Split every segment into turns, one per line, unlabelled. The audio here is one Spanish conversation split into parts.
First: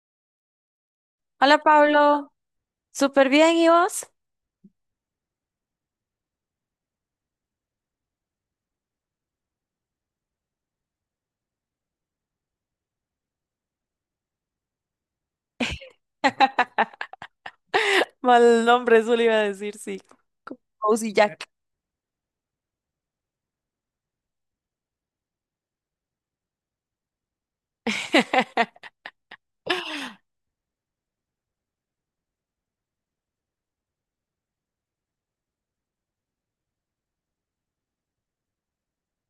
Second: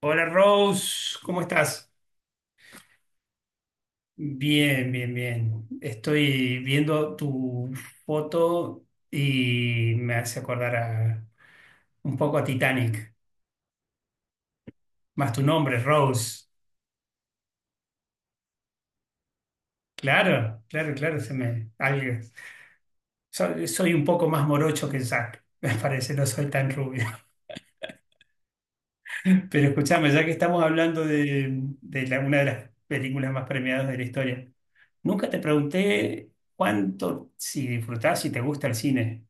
Hola Rose, ¿cómo
Hola
estás?
Pablo, súper bien, ¿y vos?
Bien, bien, bien. Estoy viendo tu foto y me hace un poco a Titanic. Más tu nombre, Rose.
Mal nombre, eso le iba a decir, sí.
Claro, claro,
Cozy
claro,
Jack.
soy un poco más morocho que Zac, me parece, no soy tan rubio. Pero escuchame, ya que estamos hablando de una de las películas más premiadas de la historia, nunca te pregunté cuánto, si disfrutás, si te gusta el cine.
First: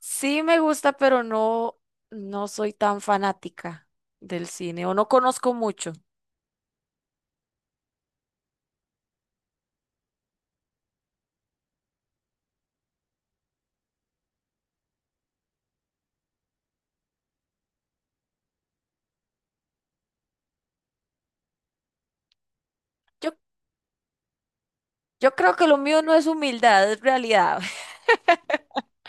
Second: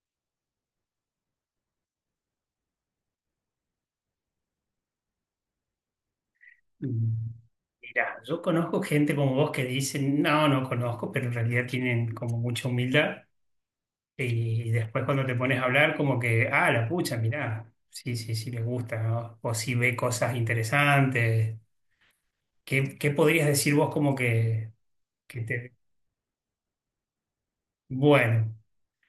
Sí me gusta, pero no, no soy tan fanática del cine o no conozco mucho.
Mira, yo conozco gente como vos que dicen, no, no conozco, pero en realidad tienen como mucha humildad. Y después cuando te pones a hablar, como que, ah, la pucha, mirá, sí, sí, sí, les gusta, ¿no? O si ve cosas interesantes. ¿Qué
Yo,
podrías decir vos como
yo
que
creo que
te...
lo mío no es humildad, es realidad.
Bueno,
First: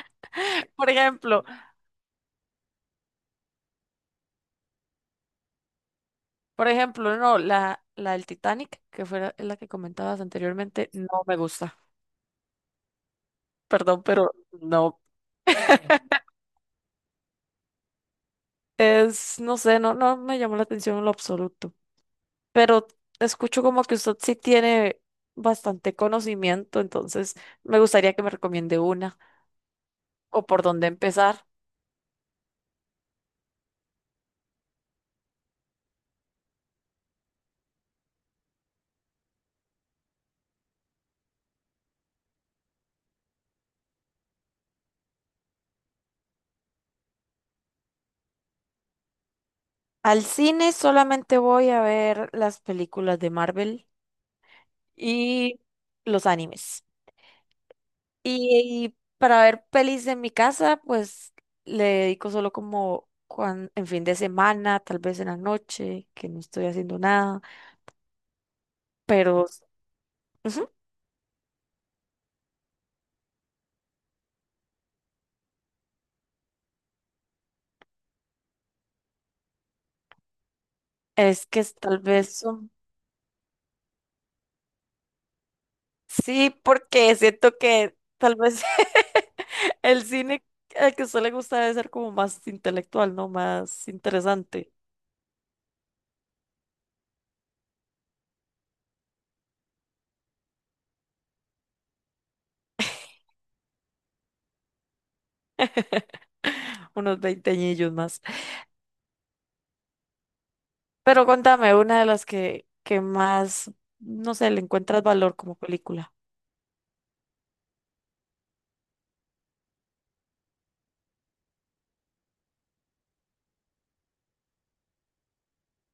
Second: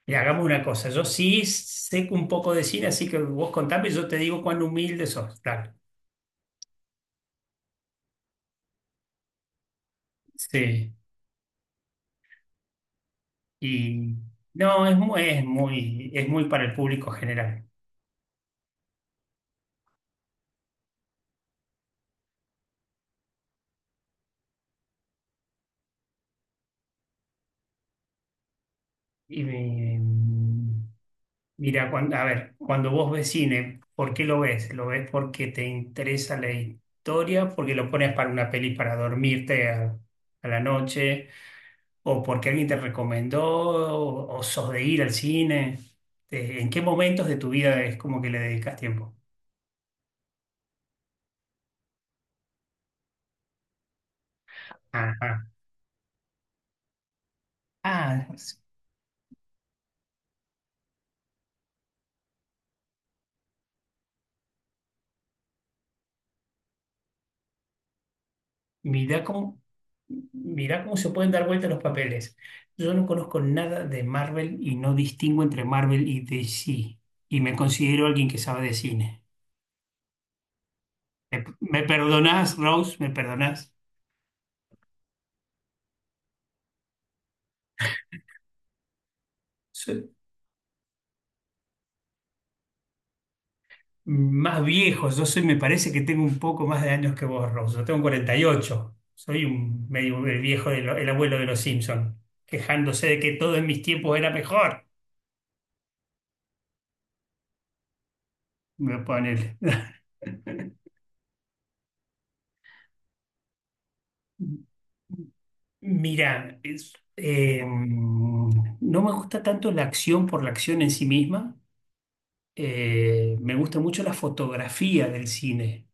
y hagamos una cosa,
Por
yo
ejemplo,
sí sé un poco de cine, así que vos contame y yo te digo cuán humilde sos. Dale.
no, la del Titanic, que fue la que comentabas anteriormente,
Sí.
no me gusta. Perdón,
Y
pero
no,
no.
es muy para el público general.
Es, no sé, no, no me llamó la atención en lo absoluto, pero escucho como que usted sí tiene bastante conocimiento, entonces me gustaría que me recomiende una
Y me-
o por dónde empezar.
mira, cuando, a ver, cuando vos ves cine, ¿por qué lo ves? ¿Lo ves porque te interesa la historia? ¿Porque lo pones para una peli para a la noche? ¿O porque alguien te recomendó? ¿O sos de ir al cine? ¿En qué momentos de tu vida es como que le dedicas tiempo?
Al cine solamente voy a ver las películas de Marvel
Ajá.
y los animes.
Ah,
Y para ver pelis en mi casa, pues le dedico solo como en fin de semana, tal vez en la noche, que no estoy haciendo nada,
Mirá
pero
cómo,
ujú,
mirá cómo se pueden dar vuelta los papeles. Yo no conozco nada de Marvel y no distingo entre Marvel y DC. Y me considero alguien que sabe de cine. ¿Me,
es que es
me
tal vez...
perdonás,
son.
Rose? ¿Me perdonás?
Sí, porque siento que tal vez el
Soy
cine al que a usted le gusta debe ser como más intelectual, ¿no? Más
más
interesante.
viejo. Yo soy, me parece que tengo un poco más de años que vos, Rose. Yo tengo 48. Soy un medio el viejo, el abuelo de los Simpson, quejándose de que todo en mis tiempos era mejor.
Unos veinte veinteañillos más.
Me pone.
Pero contame, una de las que más, no sé, le encuentras valor como película.
Mira, no me gusta tanto la acción por la acción en sí misma. Me gusta mucho la fotografía del cine.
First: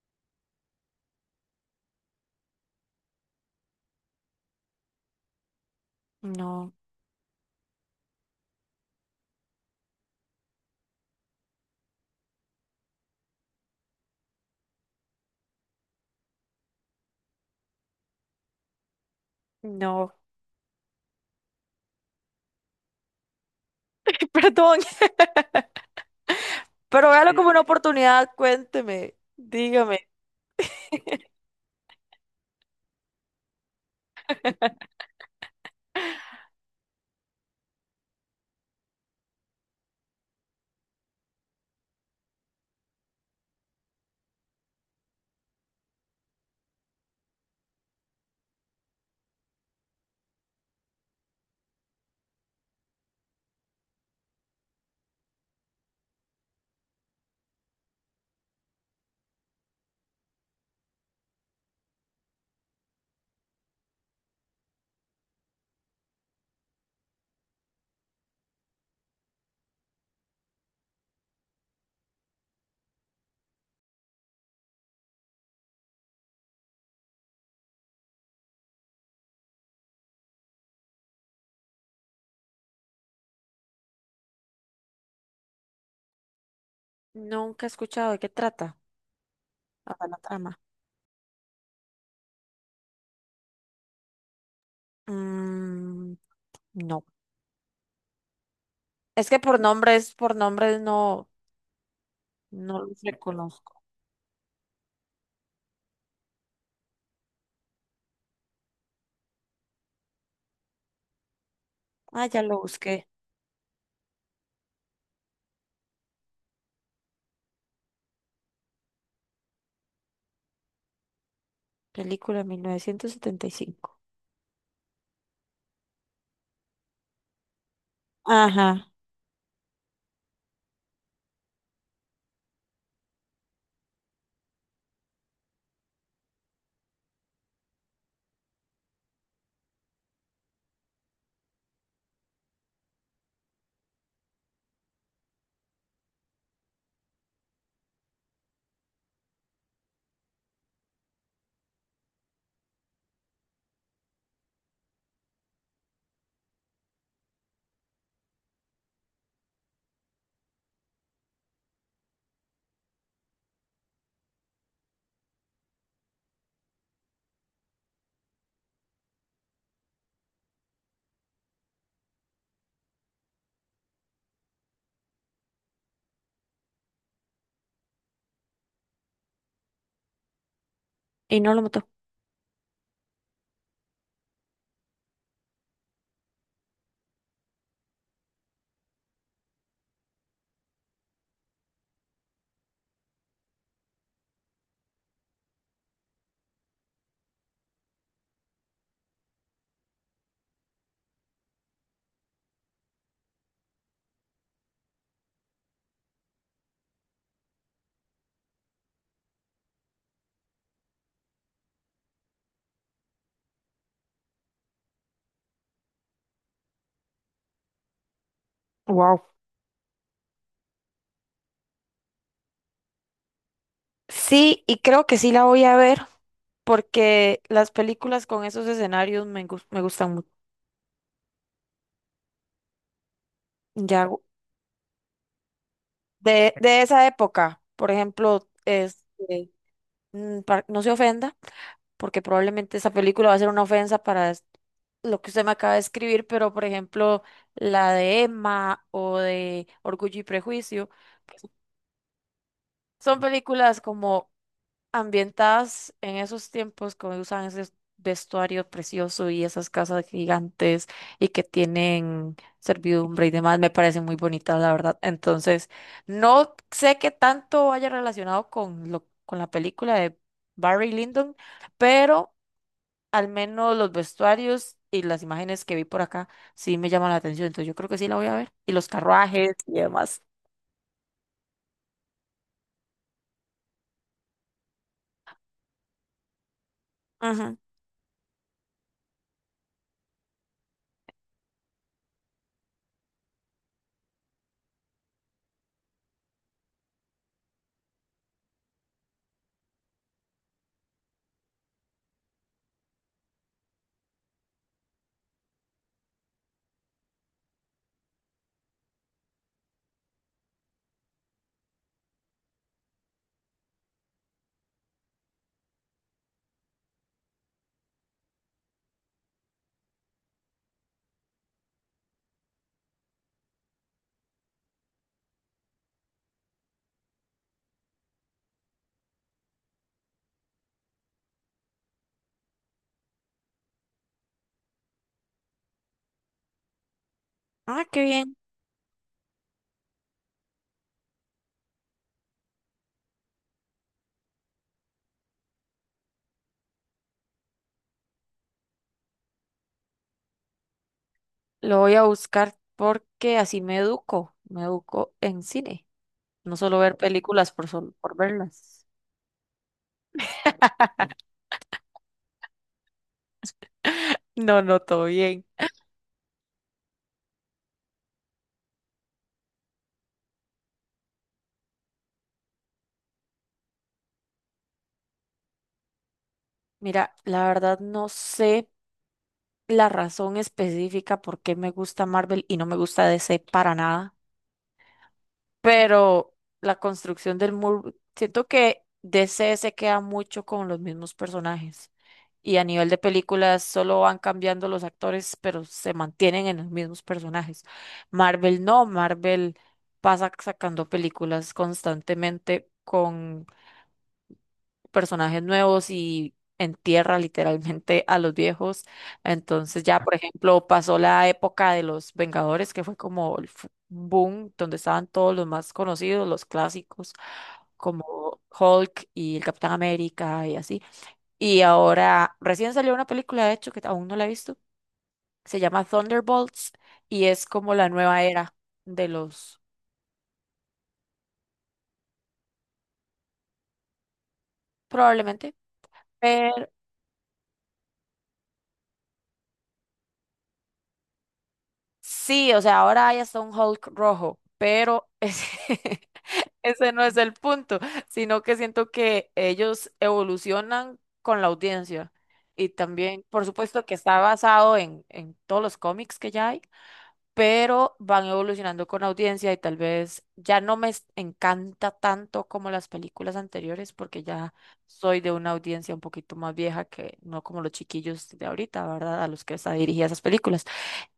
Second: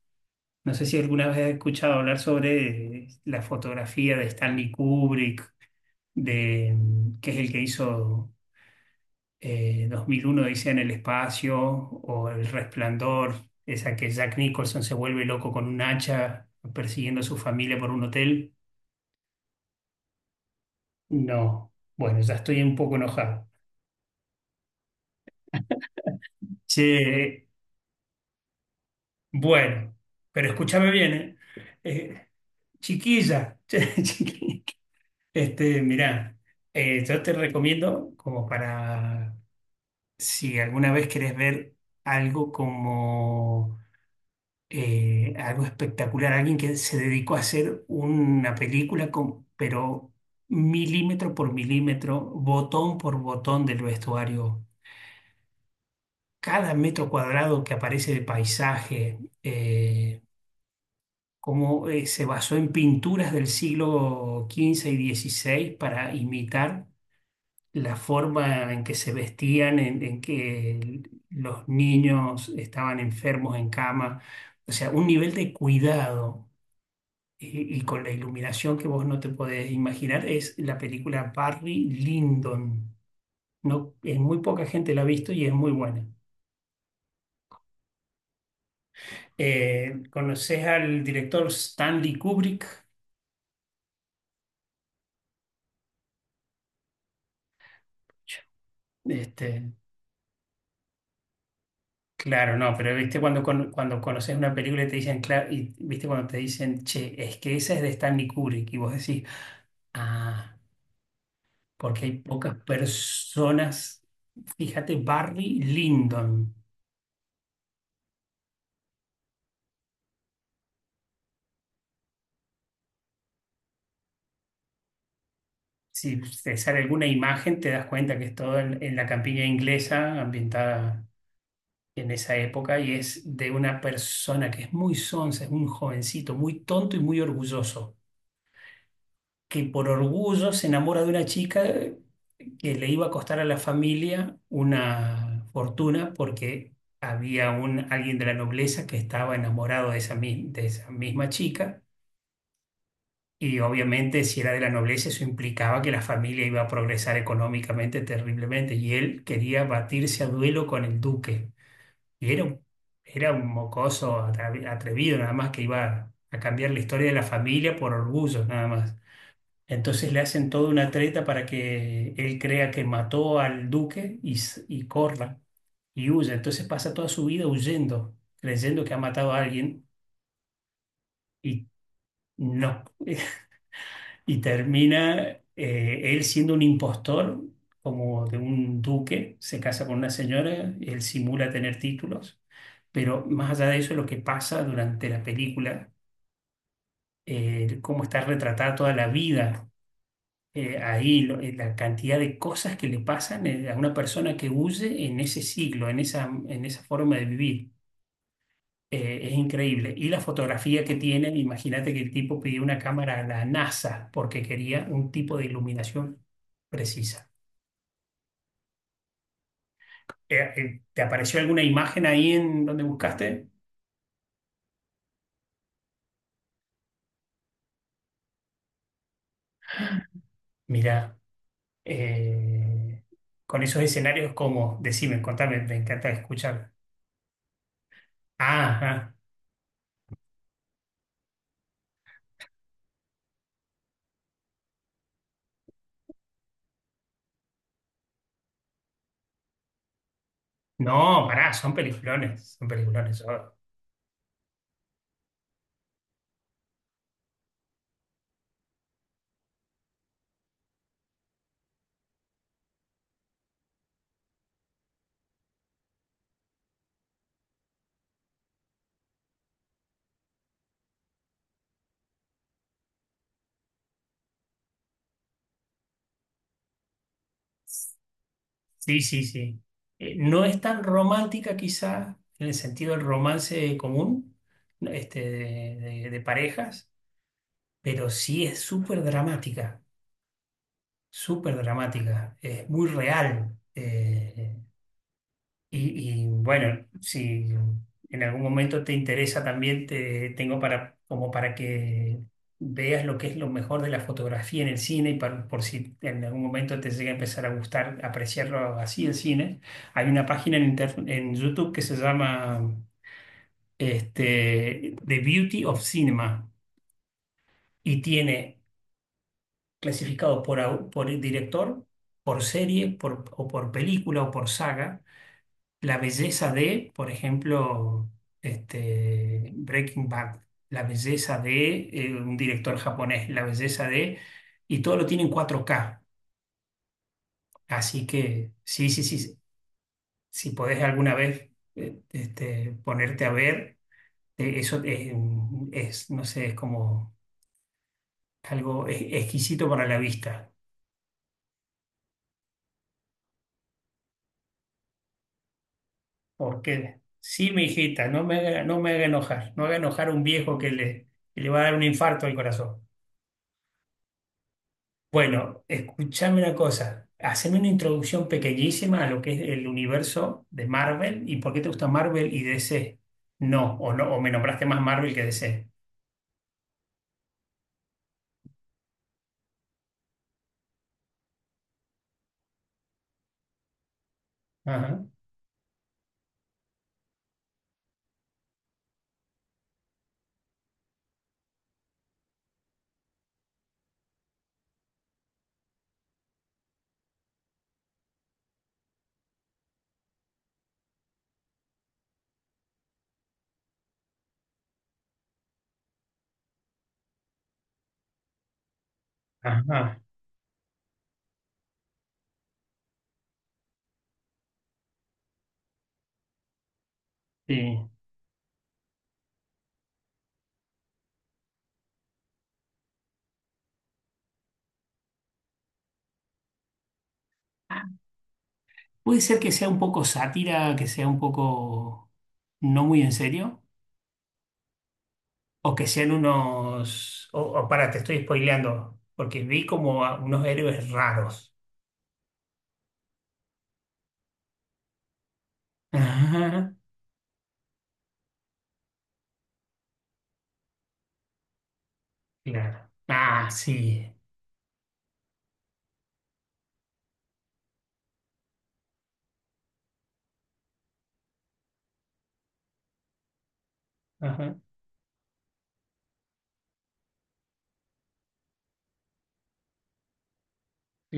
No sé si alguna vez has escuchado hablar sobre la fotografía de Stanley Kubrick,
No,
de, que es el que hizo 2001 Odisea en el espacio o El Resplandor, esa que Jack Nicholson se vuelve loco con un hacha persiguiendo a su familia por un hotel.
no.
No, bueno, ya estoy un poco enojado.
Perdón. Pero véalo
Che,
como una oportunidad, cuénteme,
bueno,
dígame.
pero escúchame bien, ¿eh? Eh, Chiquilla, Mirá, yo te recomiendo como para si alguna vez querés ver algo como algo espectacular, alguien que se dedicó a hacer una película con, pero milímetro por milímetro, botón por botón del vestuario, cada metro cuadrado que aparece de paisaje. Cómo se basó en pinturas del siglo XV y XVI para imitar la forma en que se vestían, en que los niños estaban enfermos en cama, o sea, un nivel de cuidado. Y con la iluminación que vos no te podés imaginar, es la película Barry Lyndon. No, muy poca gente la ha visto y es muy buena.
Nunca he escuchado de qué trata. Hasta la trama.
¿Conoces al director Stanley Kubrick?
Mm, no. Es que
Este,
por nombres no,
Claro, no,
no
pero
los
viste
reconozco.
cuando conoces una película y te dicen, claro, y viste cuando te dicen, che, es que esa es de Stanley Kubrick, y vos decís, ah, porque hay
Ah, ya
pocas
lo busqué.
personas, fíjate, Barry Lyndon,
Película 1975.
si te sale alguna imagen te das cuenta que es todo en,
Ajá.
en la campiña inglesa, ambientada en esa época, y es de una persona que es muy sonsa, es un jovencito, muy tonto y muy orgulloso, que por orgullo se enamora de una chica que le iba a costar a la familia una fortuna porque había alguien de la nobleza que estaba enamorado de de esa misma chica y obviamente si era de la nobleza eso implicaba que la familia iba a progresar económicamente terriblemente y él quería batirse a duelo con el duque y era un mocoso atrevido nada más que iba a cambiar la historia de la familia por orgullo nada más. Entonces le hacen toda una treta para que él crea que mató al duque y corra y huya. Entonces pasa toda su vida huyendo, creyendo que ha matado a alguien
Y no lo
y
mató.
no. Y termina él siendo un impostor, como de un duque, se casa con una señora, él simula tener títulos, pero más allá de eso, lo que pasa durante la película, cómo está retratada toda la vida la cantidad de cosas que le pasan a una persona que huye en ese siglo, en esa forma de vivir. Es increíble. Y la fotografía que tienen, imagínate que el tipo pidió una cámara a la NASA porque quería un tipo de iluminación precisa.
Wow.
¿Te apareció alguna imagen ahí en donde buscaste?
Sí, y creo que sí la voy a ver, porque las películas con esos escenarios me gustan mucho.
Mira, eh, con esos
Ya, gu-
escenarios, cómo Decime, contame, me encanta
de,
escuchar.
de esa época, por ejemplo,
Ah, ah.
este, mm, no se ofenda, porque probablemente esa película va a ser una ofensa para lo que usted me acaba de escribir, pero por ejemplo, la de Emma o de Orgullo y Prejuicio,
No,
pues
pará, son peliculones, son
son
peliculones.
películas como ambientadas en esos tiempos, como usan ese vestuario precioso y esas casas gigantes y que tienen servidumbre y demás, me parecen muy bonitas, la verdad. Entonces, no sé qué tanto vaya relacionado con lo, con la película de Barry Lyndon, pero al menos los vestuarios y las imágenes que vi por acá sí me llaman la atención, entonces yo creo que sí la voy a ver. Y los
Sí, sí,
carruajes
sí.
y demás.
No es tan romántica quizá en el sentido del romance común, este, de, de parejas,
Ajá.
pero sí es súper dramática, es muy real. Y, y, bueno, si en algún momento te interesa también, te tengo para, como para que veas lo que es lo mejor de la fotografía en el cine y por si en algún momento te llega a empezar a gustar apreciarlo así el cine. Hay una página en YouTube que se llama The Beauty of Cinema y tiene clasificado por el director, por serie, por, o por película o por saga. La belleza de, por ejemplo, Breaking Bad, la belleza de un director japonés, la belleza de, y todo lo tiene en 4K.
Ah, qué
Así
bien.
que sí, sí, sí, si podés alguna vez ponerte a ver, eso es, no sé, es como algo exquisito para la vista.
Lo voy a buscar porque así me educo en cine, no solo ver
Porque sí,
películas
mi hijita,
por
no me haga, no
verlas.
me haga enojar, no haga enojar a un viejo que le va a dar un infarto al corazón.
No, no, todo bien.
Bueno, escúchame una cosa. Haceme una introducción pequeñísima a lo que es el universo de Marvel y por qué te gusta Marvel y DC. No, o me nombraste más Marvel que DC.
Mira, la verdad no sé la razón específica por qué me gusta Marvel y no me gusta DC para nada,
Ajá,
pero la construcción del muro, siento que DC se queda mucho con los mismos personajes y a nivel de películas solo van cambiando los actores, pero se mantienen en los mismos personajes. Marvel no, Marvel pasa sacando películas constantemente, con personajes nuevos y entierra literalmente a los viejos. Entonces ya,
ajá,
por ejemplo, pasó la época de los Vengadores, que fue como el boom, donde estaban todos los más conocidos, los clásicos,
sí.
como Hulk y el Capitán América y así. Y ahora recién salió una película, de hecho, que aún no la he visto, se llama Thunderbolts y es como
Ah,
la nueva era de
puede ser que
los,
sea un poco sátira, que sea un poco no muy en serio,
probablemente.
o que sean
Pero
unos. O para, te estoy spoileando, porque vi como a unos héroes raros.
sí, o sea, ahora hay hasta un Hulk rojo, pero es-
Ajá,
Ese no es el punto, sino que siento que ellos evolucionan con la audiencia. Y
claro.
también, por
Ah,
supuesto, que
sí.
está basado en todos los cómics que ya hay, pero van evolucionando con audiencia y tal vez ya no me encanta tanto como las películas anteriores, porque ya
Ajá,
soy de una audiencia un poquito más vieja, que no como los chiquillos de ahorita, ¿verdad? A los que están dirigidas esas películas.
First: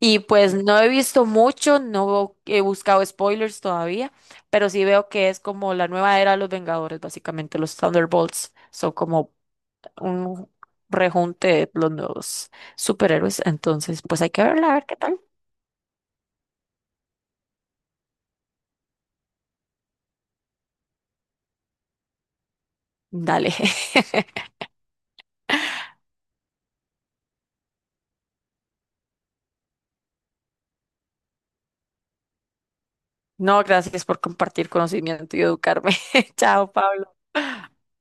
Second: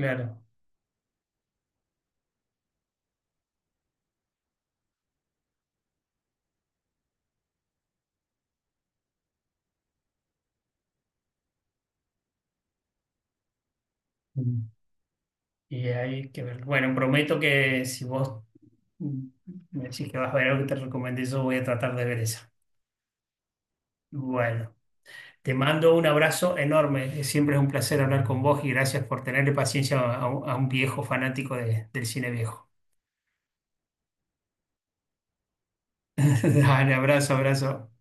Y pues no he visto mucho, no he buscado spoilers todavía, pero sí veo que es como la nueva era de los Vengadores, básicamente los Thunderbolts son como un rejunte de los nuevos superhéroes, entonces pues hay que verla, a ver qué tal.
Y hay que ver. Bueno, prometo que si vos mm, me decís que vas a ver algo que te recomendé, yo voy a tratar de ver esa.
Dale.
Bueno, te mando un abrazo enorme. Siempre es un placer hablar con vos y gracias por tenerle paciencia a un viejo fanático del cine viejo.
No, gracias por compartir conocimiento y educarme. Chao,
Dale,
Pablo.
abrazo, abrazo.